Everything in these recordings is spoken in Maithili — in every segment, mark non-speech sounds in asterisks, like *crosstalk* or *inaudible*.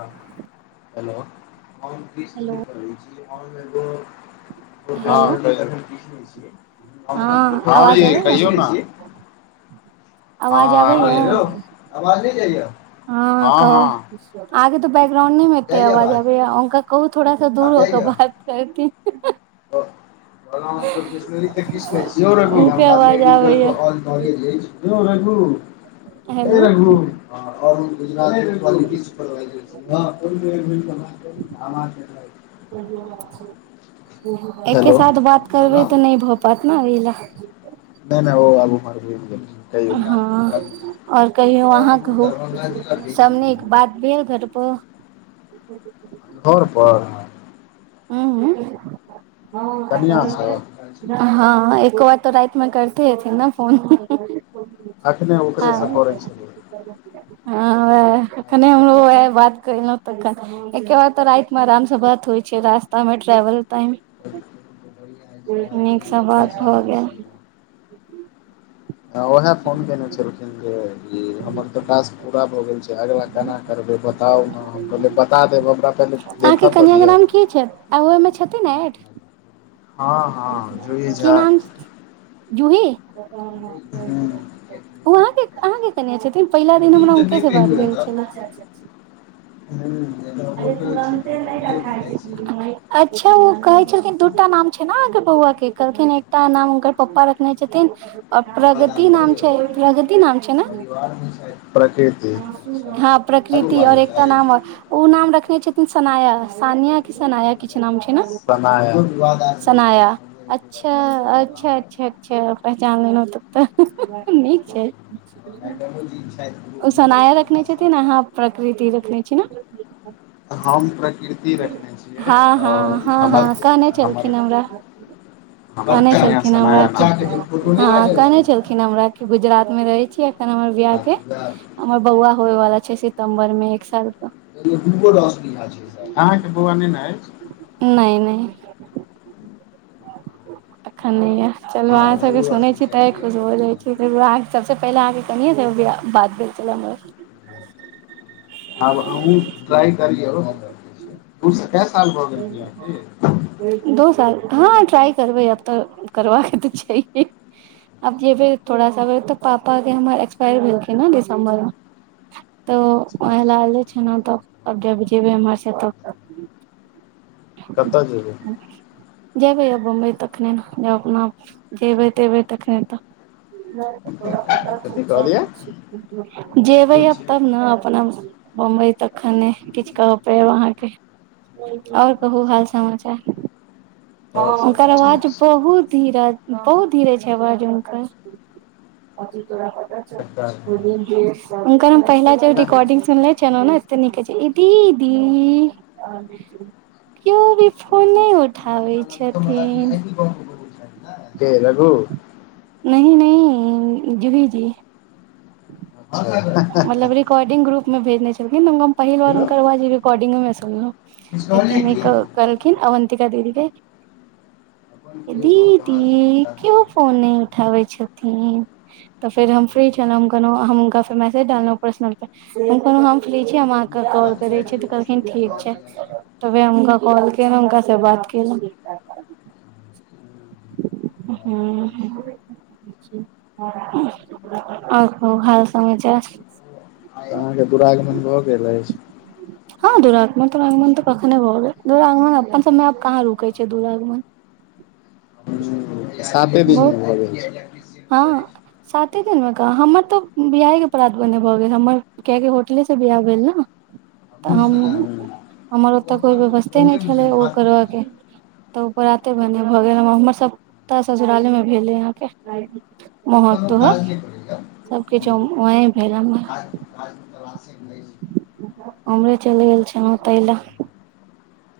हेलो हम की सधी हेलो बै छी हम एगो। हेलो हां कैहियो, हँ हाॅं आवाज यै आबैया कहियौ ना। आवाज हाॅं आबैया हेलो आवाज नै जाइया हां। आहां के तऽ बैकग्राउंडे में एते आवाज आबैया हुनका कहु थोड़ा सा दुर हो के बात। करथिन हं-हं। *inaudible* नॉलेज अइछ उनके आवाज आबैया सुनो रघु, ए हेलो रघु, हँ और। *unintelligible* एके साथ बात करबै तऽ नै भऽ पेत ना उहीला। नै-नै ओ आब उम्हर घुइम गेलखिन। हँ और कहियौ अहाँ कहु सब नीक बात। बेल घट पो घर पर उंह हूं कनिया हँ एक्को बाद तऽ रै में करतै हेथिन नऽ फोन। अखने ओकरे सँ हँ करै छेलया। हँ वएह अखने हमरो वएह बात कैहलौं। तखन एक्के बार तऽ राइत में आराम स बात होइ छै रास्ता में ट्रेवल टाइम। ह नीकसँ बात भऽ गेल। हँ ओएहे फोन केने छेलखिन जे ई हमर त टास्क पूरा भऽ गेल छै अगिला केना करबै बताउ न हम कहलियै बता देब हमरा पहिले अहाँके देखऽ तऽ कनिया के दिअ। नाम की छै आ ओहि में छथिन ने एड। हँ हँ जूही की झा नाम जूही ओ अहाँके अहाँके केने छेथिन। पहिला दिन हमरा हुनके से बात भेल छेला अच्छा अच्छा। हूं अरे तुरन्ते नै रखाइ छै गै माई। अच्छा उ कहै छलखिन दुटा नाम छै ने अहाँ के बौआ के कहलखिन एकटा नाम हुनकर पप्पा रखने छथिन। आ प्रगति नाम छै प्रगति नाम छै प्रकृति न सुधाप। प्रकृति और एकटा नाम ओ नाम रखने छथिन सनाया सानिया कि सनाया। किछ नाम छै न सना सनाया। अच्छा अच्छा अच्छा अच्छा पहचान लेलहु तब तऽ नीक छै। ओ सनाया रखने छथिन अहाँ प्रकृति रखने छी न। हम प्रकृति रखने छियै हँ आओर हँ हँ हँ कहने हमर छलखिन हमरा। कहनै छलखिन हमरा कि हँ कहने छलखिन। खिन हमरा की गुजरात मे रहै छी अखन हमर बियाह के हमर बौआ होयवाला छै सितम्बर में एक साल क। अहाँके बउआ नहि ने अछि। नै नै। अखन नहि य चलू अहाँ सबके सुनै छी तऽ खुश हो जाइ *inaudible* सबसे पहिले अहाँके कनिये से भी बात भेल छल हमर। आब अहु ट्राई करियो। पुसँ कए साल भऽ गेल बियाह के? दो साल हँ ट्राइ करबै अब तऽ करबा के तऽ छैहे। अब जे भेल थोड़ा साबे पापा के हमर एक्सपायर भेलखिन ह दिसम्बर मे। तऽ अच्छा वैह लेल छै ने तऽ अब जेबै इम्हर से त कतऽ जेबै? जेबै आब बम्बई तखने न जब अपना जेबै तेबै तखने तऽ। कथी कहलियै जेबै अब तब ने अपना बम्बई तखने किछ कहपेब अहाँके ओर कहू हाल समाचार आओर सब ओकर तऽ ठीक आवाज छै बहुत धीर बहुत धीरे छै आवाज हुंकर *unintelligible* हुनकर हम पहिला जे नहि रिकॉर्डिंग सुनले छलौ न एत नीक कहै छैथ दीदी कियो भी फोने नहि उठ *unintelligible* के रघु *unintelligible* जीभी जी हहहहह मतलब रिकॉर्डिंग ग्रुप मे भेजने छलखिन हम पहिलबार हुनकर आवाज रिकॉर्डिंग मे सुनलहुं एते नीक कहलखिन अवंतिका दीदी के दीदी कियो फोन नहि उठाबै छथिन तऽ फेर हम फ्री छलहुं कहनो हम हुनका फेर मैसेज डलहुं पर्सनल पे हम कह हम फ्री छी हम अहाँके कॉल करै छी तऽ कहलखिन ठीक छै तऽ वे हुनका कॉल केलोे हुनका से बात केलो हू हू ओर कहु हाल समाचार अहाँके दुरागमन भऽ गेल अछि हँ दुरागमन-तुरागमन तऽ कखने भऽ गेल दुरागमन अपन सबमे आब कहाँ रुके छै दुरागमन हुं साते दिन बहुत भी जाए छै हँ साते दिनमे कहाँ हमर तऽ बियाहे के प्रात भने भऽ गेल हमर कियैकि होटले से बियाह भेल न। तऽ हम हमर ओतऽ कोइ व्यवस्थे नहि छलै ओ करबऽ के तऽ ओ प्राते भने भऽ गेल हमर सबटा ससुराले मे भेलै अहाँके मौहक-तौकह सब किछ वहें भेल हमर *unintelligible* उमरे चलि गेल छलौ ताहि लै।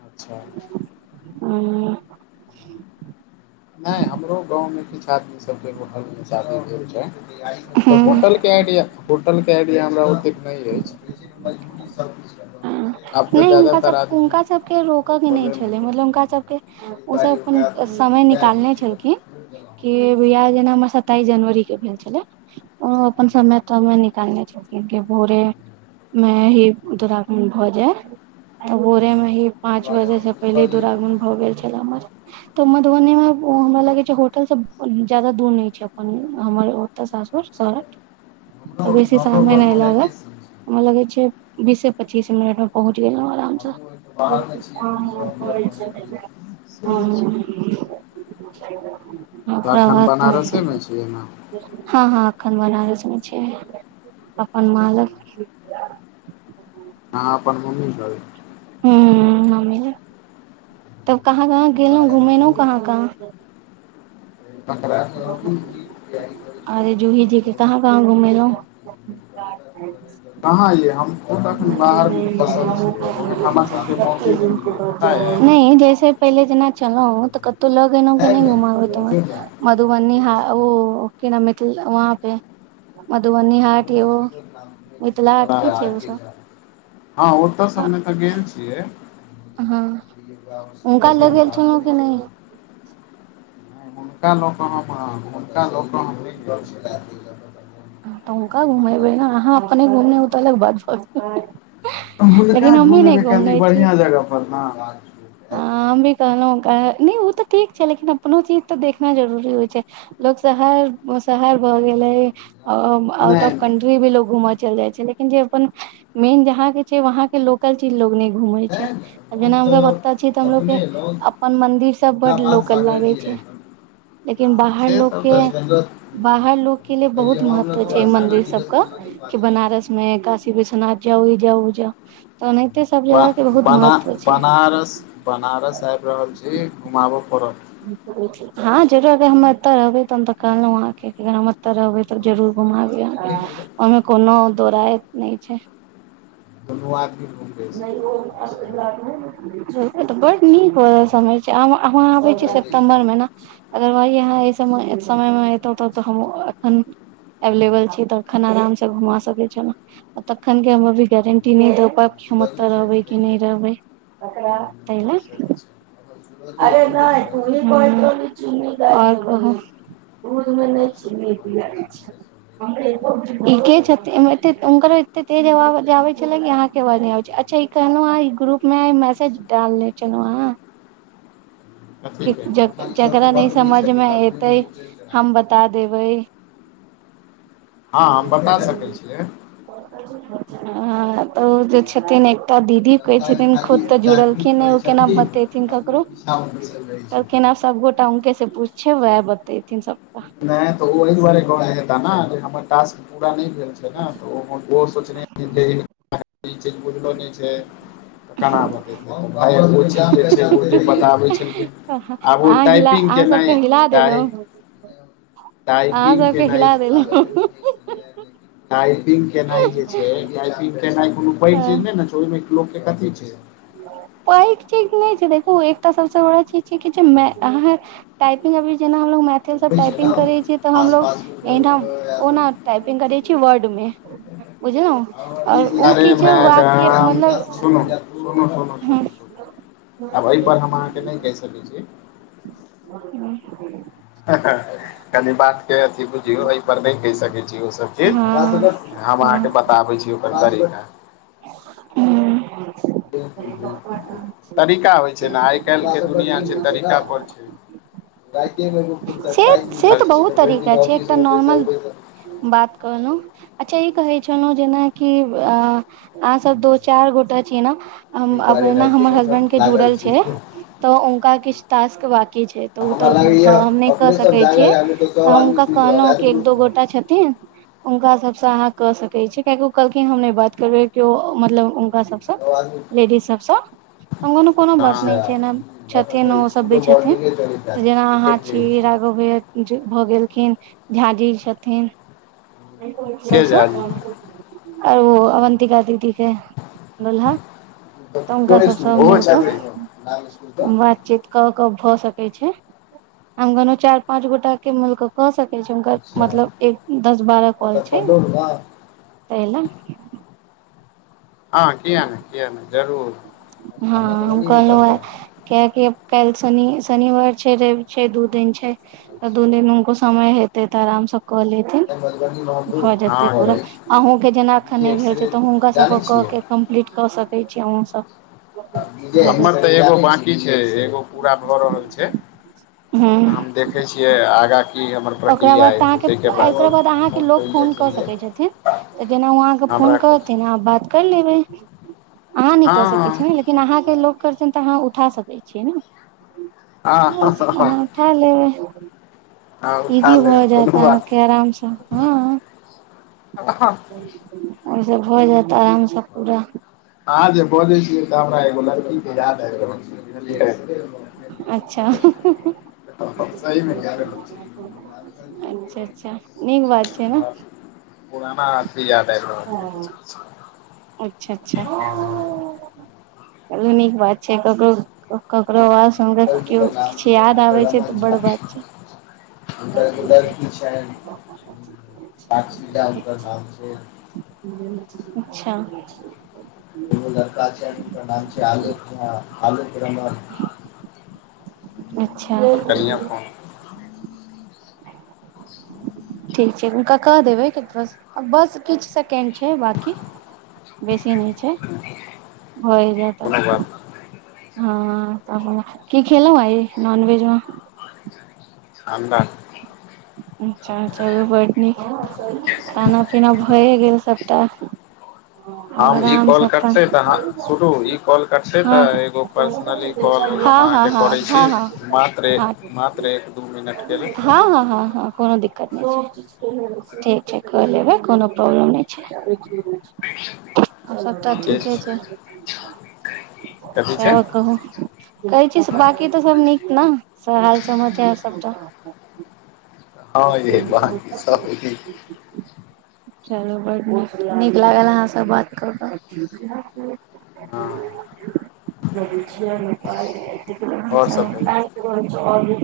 अच्छा हू नै हमरो गाँवमे किछु आदमी सबके होटल में शादी भेल छैय। तऽ होटल के आइडिया हो होटल के आइडिया हमरा ओतेक नै अछि नै हुनका सब हुनका सबके रोकऽ के नै होटलेमे छलै तऽ मतलब हुनका सबके ओ सब अपन समय निकालने छेलखिन कि बियाह जेना हमर सत्ताइस जनवरी के भेल छेलेै। ओ अपन समय-तमय निकालने छेलखिन की भोरे में ही दुरागमन भऽ जै। आ भोरे मे ही पाँच बजे से पहिले दुरागन भऽ गेल छैल हमर तऽ मधुबनी मे ओ हमरा लागै छै होटल से जादा दूर नै छै अपन हमर ओ तऽ सासुर सौराठ तऽ बेसी सामय नै लागल हमरा लगे छै बीसे-पच्चीस मिनट मे पहुँच गेलौ। आराम सऽ छै। *unintelligible* तऽ ओकरा एखन बाद त बनारसेमे छियै ने हँ हँ एखन बनारसमे छिये अपन माँ लग आहाँ अपन मम्मी लग हुं मम्मी यै तब कहाँ-कहाँ गेलौ? घुमेनू कहां-कहां? अरे जूही जी के कहाँ-कहाँ घुमेलौ? कहाँ यै हम निकलै पता य *unintelligible* नै जैसे पहिले जेना छलौ तऽ कतौ लऽ गेलौ की नै घुमाबै तुमा मधुबनी हा ओ की ना मिथिल वहाँ पे मधुबनी हाट‌ यौ, मिथिला हाट की छै उ सब? हां ओता सबमे तऽ गेल छियै। हां हुनका लै गेल छेलौ कि नै? नै हुनका लो कहां-कहां हुनका लो कऽ हम नै गेल छलिए। हां तऽ हुनका घुमेबै नै अहाँ अपने घूमनी उ तऽ अलग बात छै। तऽ हुनका घुमेबै कनि बढ़िया जगह पर नै रांच हां हम भी कहलौ ओकरा नै ओ तऽ ठीक छै लेकिन अपनो चीज तऽ देखना जरूरी होइ छै। लोक शहर ओ शहर भऽ गेलै। औ आउट ऑफ कन्ट्री भी लोग घूमऽ चैल जाइ छै लेकिन जे अपन मेन जहाँ के छै वहाँ के लोक लोकल चीज लोग नै घूमै छै आ जेना हम ओ तऽ छी तऽ हमलोग के अपन मंदिर सब बड लोकल लागे छै। लेकिन बाहर से लोक सब के बाहर लोक के लिए बहुत महत्व छै मंदिर सब कऽ कि बनारस मे काशी विश्वनाथ जाउ, ई जाउ, उ जाउ तऽ ओनाहिते सब ब जगह के बहुत बना महत्व छै। बनारस बनारस आएब रहल छी, घुमाबै पड़त। हां जरूर अगर हम एतऽ रहबै त हम तऽ कहलौ अहाँके की हमर तऽ रहबै तब जरूर घुमायबय आहाँके ओय में कोनो दौराय नै छै। दुनू आदमी घुमबै से। *unintelligible* एठा बड नीक वाला समय छै, आब आहाँ आबै छी ऐना अदरवाइज आहाँ ऐ समय समय मे एतौ तब तऽ हम एखन एवेलेबल छी तऽ एखन आराम से घुमा सकै छेलौ। अ तखन के हम अभी गारंटी नै दै पाएब। हम एता रहबै कि नै रहबै तै लए। से तऽ छै। और कहुँ? आओर सब इ के छथिन हें तेक हुनकर एते तेज आवाज आबेै छलै है कि अहाँ के आवाज नै आबे छैला, अच्छा ई कहलौ अहाँके ग्रुप में आय मैसेज डालने छेलौ आहाँ की जेक जेकरा नै समझ मे एतेै हम बता देबै। हां हम बता सकै छियै। हां तऽ ओ जे छथिन एक तऽ दीदी कहै छथिन खुद तऽ जुड़लखिन ए ओ केना बतेथिन ककरो? *unintelligible* तब कैना सबगोटा हुनके से पूछे वैह बतेथिन सब। नै तऽ ओ ए दुआरे कहे हेता नै हमर टास्क पूरा नै भेल छै नै तऽ ओ उहो सोचने हेथीन जे हिनका ई चीज बुझलो नै छै। त केना बतैते *unintelligible* ओ जे बताबै छलखिन आब ओ अहाँ हिला टाइपिंग अहाँ के नै सबके हिला टाए देलहुँ अहाँ टाइपिंग सबके केनाई हिला देलहुँ टाइपिंग केनाइ जे छै टाइपिंग केनाई कोनो पैघ चीज नै ने छै ओइ मे लोक के कथि छै। पैघ चीज नै छै देखू एकटा सबसे बड़ा चीज छै कि अहाँ टाइपिंग अभी जेना हमलोग मैथिली से टाइपिंग करे छी ते हमलोग एहि ठाम ओना टाइपिंग करे छी वर्ड में अरे की छै वाक्य मैडम मतलब सुनु सुनू सुनू हँ सुनू, आब एहि पर हम अहाँके नहि कहि सकै छी। *inaudible* कनि बात के अथि बुझियौ एहि पर नहि कहि सकै छी ओ सब हे हँ हम अहाँके बताबै छी ओकर तरीका हूं। तरीका होइ छै ने आइ काल्हि के दुनिआ छै तरीका पर छै। *unintelligible* भरि दिन फिस से से तऽ बहुत तरीका छै एकटा मे बैसल नॉर्मल बैसल बात कहलहुं, अच्छा ई कहै छलौं जेनाकि अ अहाँ सब दो चारि गोटा छियै ने एना हमर हसबेंड के जुड़ल छै तऽ हुनका किछ टास्क बाकी छै तऽ ओ तऽ हम नहि कऽ सकैत छियै हँ हुनका कहलहुं कि एक दो गोटा छथिन हुनका सबसँ अहाँ क सकै छियै कियाकि ओ कहलखिन हम नहि बात करबेै कि मतलब हुनका सब स लेडीज सब सं कोनो बात नहि छै ना छथिन ओ सब भी छथिन, जेना अहाँ छी भऽ गेलखिन, झाजी छथिन। के जानी सबसं, आर ओ अवन्तिका दीदी त भेल हा तऽ हुनका सब सं मिल कऽ बातचीत कऽ क भऽ सकै छै, अंगनहु चारि पाँंच गोटा के मिलकऽ कऽ सकैत छै हुनकर मतलब एक दस बारह कॉल छै। तै ल। हँ किया नै किया नै, जरूर। हँ हम कोहलहुं ए कियाकि काल्हि शनि शनिवार छै रवि छै दू दिन छै। त दू दिन हुनको समय हेतै तऽ आराम से क लेब। भऽ जेतै पूरा, अहूँके जेना एखन नहि भेल छै तऽ हुनका सबके कऽ के कम्प्लीट कऽ सकै छी अहुँ सब। भऽ हमर जेतै तऽ एगो बाकी छै एगो पूरा भऽ रहल छै। तऽ हूँ। हम देखै छियै आगाँ की हमर ओकरा प्रक्रिया बाद त एतै अहाँके ताहिके ओकरा बाद अहाँके लोक फोन कऽ सकै छथिन। तऽ जेना ओ अहाँके फोन हमरा करथिन अहां बात कर लेबै अहाँ नै क सकैत छी हँ ने। लेकिन अहाँके लोक करथिन तऽ अहाँ उठा सकै छियै ने, हँ बस हँ ओना हलो, हँ उठा इजी लेबै भऽ जायत कोनो बात अहाँके आराम से, हँ। हँ। ओइ से भऽ जायत आराम सँ पूरा। आहाँ जे बजै छियै तऽ हमरा एगो लड़की के याद आबि रहल अछि। बुझलियै। अच्छा हं सही मे कहलहुं। अच्छा अच्छा नीक बात छै ने पुराना अथि याद आबि रहल अछि। अच्छा अच्छा *unintelligible* चलू नीक बात छै ककरो ककरो आस हमरा कियो किछ याद आबै छै तऽ बड़ बात छैय। हुनकर अन्दर की छैन *unintelligible* हुनकर नाम छैन। अच्छा कोनो लड़का छैन हुनकर नाम छैय आलोक झा आलोक रमन। अच्छा हमर कनिए फोन ठीक छै हुनका कह देबै की बस आ बस किछ सेकेंड छैय बाकी, बेसी नैय छै भए जेतऽ कोनो आब। बात हँ हं की खेलौं आय नॉन वेज मे? अंडा। अच्छा चलू बड नीक खाना पीना भए गेल सबटा। *unintelligible* आब हम ई आराम से कॉल अपन कटतेै तऽ हां, सुनु ई कॉल कटतै त हँ एगो पर्सनली कॉल हम हँ आहाँ हँ के हँ करै छी हँ हँ मात्र एक हँ मात्र एक दू मिनट के हँ हँ हँ हँ कोनो दिक्कत नैय छैय। ठीक छै कऽ लेबै कोनो प्रॉब्लम नैय छैय। और सबटा लेल ठीके छैय। कथी छै सैहबक कहु। कहै छी स बाकी तऽ सब नीक ना सब हाल समाचार सबटाऽ हँ यै बाँकी सब *unintelligible* *inaudible* चलू बड्ड नीक, नीक लागल आहाँ स बात कऽ कऽ। हँ *unintelligible* लगै छियैन पाई एतेक रखैइ आओर सब कहियौ छ *unintelligible* आर *unintelligible*